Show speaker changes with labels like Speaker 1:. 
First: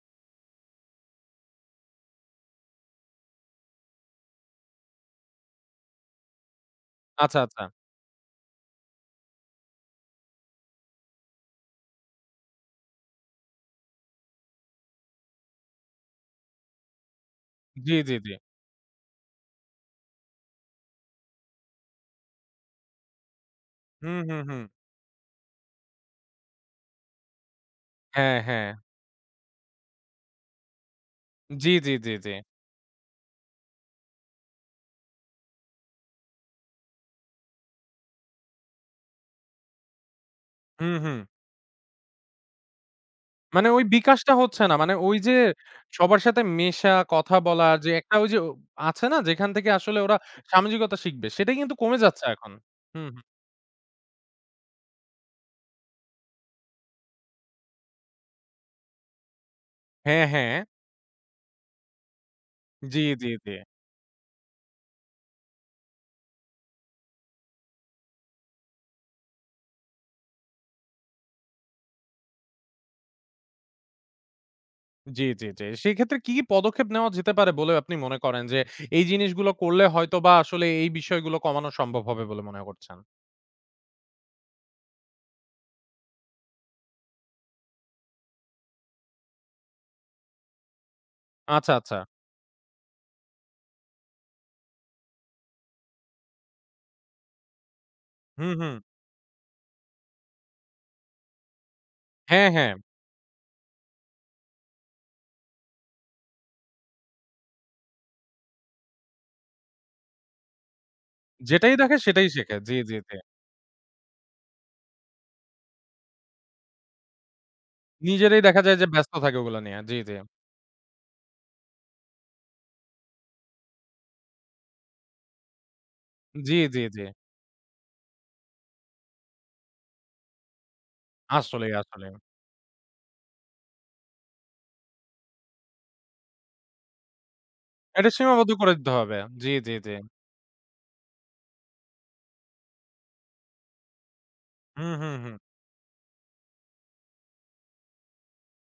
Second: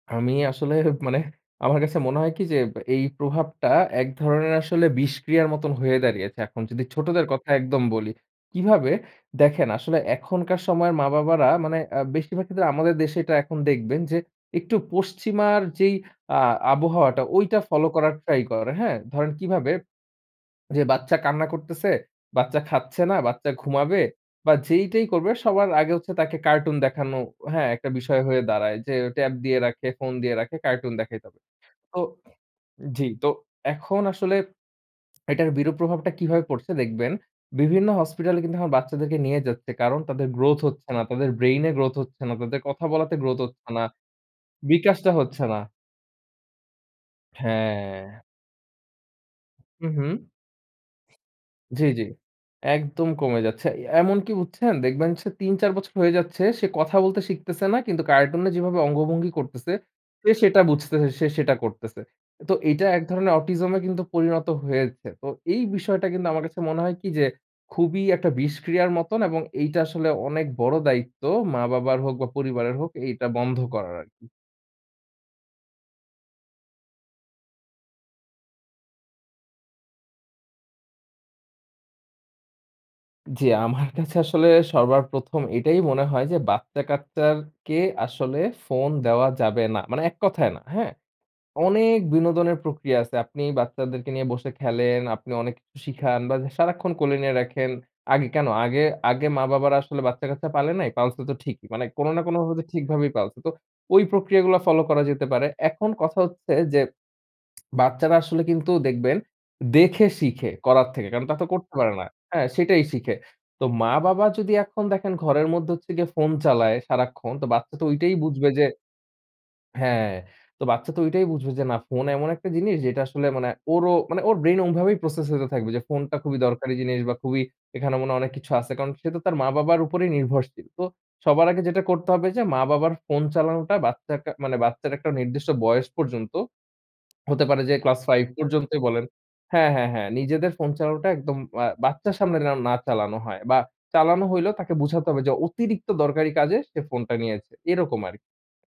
Speaker 1: আমি আসলে মানে আমার কাছে মনে হয় কী যে এই প্রভাবটা এক ধরনের আসলে বিষক্রিয়ার মতন হয়ে দাঁড়িয়েছে এখন। যদি ছোটদের
Speaker 2: আচ্ছা,
Speaker 1: কথা
Speaker 2: আচ্ছা।
Speaker 1: একদম বলি। কীভাবে? দেখেন আসলে এখনকার সময়ের মা-বাবারা মানে আ বেশিরভাগ ক্ষেত্রে আমাদের দেশে এটা এখন দেখবেন যে একটু পশ্চিমার যেই আ আবহাওয়াটা, ঐটা ফলো
Speaker 2: জি,
Speaker 1: করার
Speaker 2: জি, জি।
Speaker 1: ট্রাই করে। হ্যাঁ? ধরেন কীভাবে? যে বাচ্চা কান্না করতেসে, বাচ্চা খাচ্ছে না, বাচ্চা ঘুমাবে
Speaker 2: হুম, হুম,
Speaker 1: বা
Speaker 2: হুম।
Speaker 1: যেইটাই করবে, সবার আগে হচ্ছে তাকে কার্টুন দেখানো হ্যাঁ, একটা বিষয়
Speaker 2: হ্যাঁ,
Speaker 1: হয়ে
Speaker 2: হ্যাঁ।
Speaker 1: দাঁড়ায় যে ট্যাব দিয়ে রাখে, ফোন দিয়ে রাখে, কার্টুন দেখাইতে হবে।
Speaker 2: জি, জি,
Speaker 1: তো
Speaker 2: জি, জি।
Speaker 1: জি, তো এখন আসলে এটার বিরূপ প্রভাবটা কিভাবে পড়ছে দেখবেন। বিভিন্ন হসপিটালে কিন্তু এখন বাচ্চাদেরকে নিয়ে যাচ্ছে। কারণ তাদের গ্রোথ হচ্ছে
Speaker 2: হুম,
Speaker 1: না।
Speaker 2: হুম।
Speaker 1: তাদের ব্রেইনে গ্রোথ হচ্ছে না। তাদের কথা বলাতে গ্রোথ
Speaker 2: মানে
Speaker 1: হচ্ছে
Speaker 2: ওই
Speaker 1: না।
Speaker 2: বিকাশটা হচ্ছে না। মানে
Speaker 1: বিকাশটা
Speaker 2: ওই যে
Speaker 1: হচ্ছে না।
Speaker 2: সবার সাথে মেশা, কথা বলা যে একটা
Speaker 1: হ্যাঁ।
Speaker 2: ওই যে ও আছে না যেখান থেকে
Speaker 1: উম
Speaker 2: আসলে
Speaker 1: হুম।
Speaker 2: ওরা সামাজিকতা শিখবে, সেটাই কিন্তু
Speaker 1: জি,
Speaker 2: কমে
Speaker 1: জি।
Speaker 2: যাচ্ছে এখন। হুম,
Speaker 1: একদম
Speaker 2: হু।
Speaker 1: কমে যাচ্ছে। এ এমন কী বুঝছেন, দেখবেন সে ৩-৪ বছর হয়ে যাচ্ছে, সে কথা বলতে শিখতেসে না কিন্তু কার্টুনে যেভাবে অঙ্গভঙ্গি করতেসে,
Speaker 2: হ্যাঁ,
Speaker 1: সে সেটা
Speaker 2: হ্যাঁ।
Speaker 1: বুঝতেছে, সে সেটা করতেসে। তো এটা
Speaker 2: জি,
Speaker 1: এক
Speaker 2: জি,
Speaker 1: ধরনের
Speaker 2: জি।
Speaker 1: অটিজমে কিন্তু পরিণত হয়েছে। তো এই বিষয়টা কিন্তু আমার কাছে মনে হয় কী যে খুবই একটা বিষক্রিয়ার মতন এবং এইটা আসলে অনেক বড় দায়িত্ব মা-বাবার হোক বা পরিবারের হোক, এইটা বন্ধ করার আরকি।
Speaker 2: জি, জি, জি। সেক্ষেত্রে কী, কী পদক্ষেপ নেওয়া যেতে পারে বলে আপনি মনে করেন যে এই জিনিসগুলো করলে হয়তো বা আসলে এই বিষয়গুলো কমানো সম্ভব হবে বলে মনে করছেন?
Speaker 1: জি, আমার কাছে আসলে সবার প্রথম এটাই মনে হয় যে বাচ্চা-কাচ্চার কে আসলে ফোন দেওয়া যাবে না। মানে এক কথায় না, হ্যাঁ?
Speaker 2: আচ্ছা, আচ্ছা।
Speaker 1: অনেক বিনোদনের প্রক্রিয়া আছে। আপনি বাচ্চাদেরকে নিয়ে বসে খেলেন, আপনি অনেক কিছু শিখান বা সারাক্ষণ কোলে নিয়ে রাখেন। আগে কেন
Speaker 2: হুম, হুম।
Speaker 1: আগে আগে মা-বাবারা আসলে বাচ্চা-কাচ্চা পালে নাই? পালসে তো ঠিকই। মানে কোনো না
Speaker 2: হ্যাঁ,
Speaker 1: কোনোভাবে
Speaker 2: হ্যাঁ।
Speaker 1: ঠিকভাবেই পালসে। তো ওই প্রক্রিয়াগুলা ফলো করা যেতে পারে। এখন কথা হচ্ছে যে বাচ্চারা আসলে কিন্তু দেখবেন, দেখে শিখে, করার থেকে। কারণ তা তো করতে
Speaker 2: যেটাই
Speaker 1: পারে
Speaker 2: দেখে
Speaker 1: না।
Speaker 2: সেটাই
Speaker 1: হ্যাঁ,
Speaker 2: শেখে। জি,
Speaker 1: সেটাই
Speaker 2: জি,
Speaker 1: শিখে।
Speaker 2: জি।
Speaker 1: তো মা-বাবা যদি এখন দেখেন ঘরের মধ্যে হচ্ছে গিয়া ফোন চালায় সারাক্ষণ, তো বাচ্চা তো ঐটাই
Speaker 2: নিজেরাই
Speaker 1: বুঝবে
Speaker 2: দেখা
Speaker 1: যে
Speaker 2: যায় যে ব্যস্ত থাকে ওগুলা নিয়ে। জি, জি।
Speaker 1: হ্যাঁ। তো বাচ্চা তো ঐটাই বুঝবে যে, না, ফোন এমন একটা জিনিস যেটা আসলে মানে ওরও মানে ওর ব্রেইন ওমভাবেই প্রসেস হইতে থাকবে যে ফোনটা খুবই
Speaker 2: জি,
Speaker 1: দরকারি
Speaker 2: জি,
Speaker 1: জিনিস
Speaker 2: জি।
Speaker 1: বা খুবই এখানে মনে হয় অনেক কিছু আছে। কারণ সে তো তার মা-বাবার উপরেই নির্ভরশীল। তো সবার আগে
Speaker 2: আসলেই,
Speaker 1: যেটা করতে
Speaker 2: আসলেই।
Speaker 1: হবে যে মা-বাবার ফোন চালানোটা বাচ্চার কা মানে বাচ্চার একটা নির্দিষ্ট বয়স পর্যন্ত হতে পারে যে class
Speaker 2: এটা
Speaker 1: 5
Speaker 2: সীমাবদ্ধ করে
Speaker 1: পর্যন্তই
Speaker 2: দিতে
Speaker 1: বলেন।
Speaker 2: হবে। জি,
Speaker 1: হ্যাঁ,
Speaker 2: জি,
Speaker 1: হ্যাঁ,
Speaker 2: জি।
Speaker 1: হ্যাঁ। নিজেদের ফোন চালানোটা একদম আ বাচ্চার সামনে যেন না চালানো হয় বা চালানো হইলেও তাকে
Speaker 2: হুম,
Speaker 1: বুঝাতে
Speaker 2: হু,
Speaker 1: হবে যে
Speaker 2: হুম।
Speaker 1: অতিরিক্ত দরকারি কাজে সে ফোনটা নিয়েছে। এরকম আর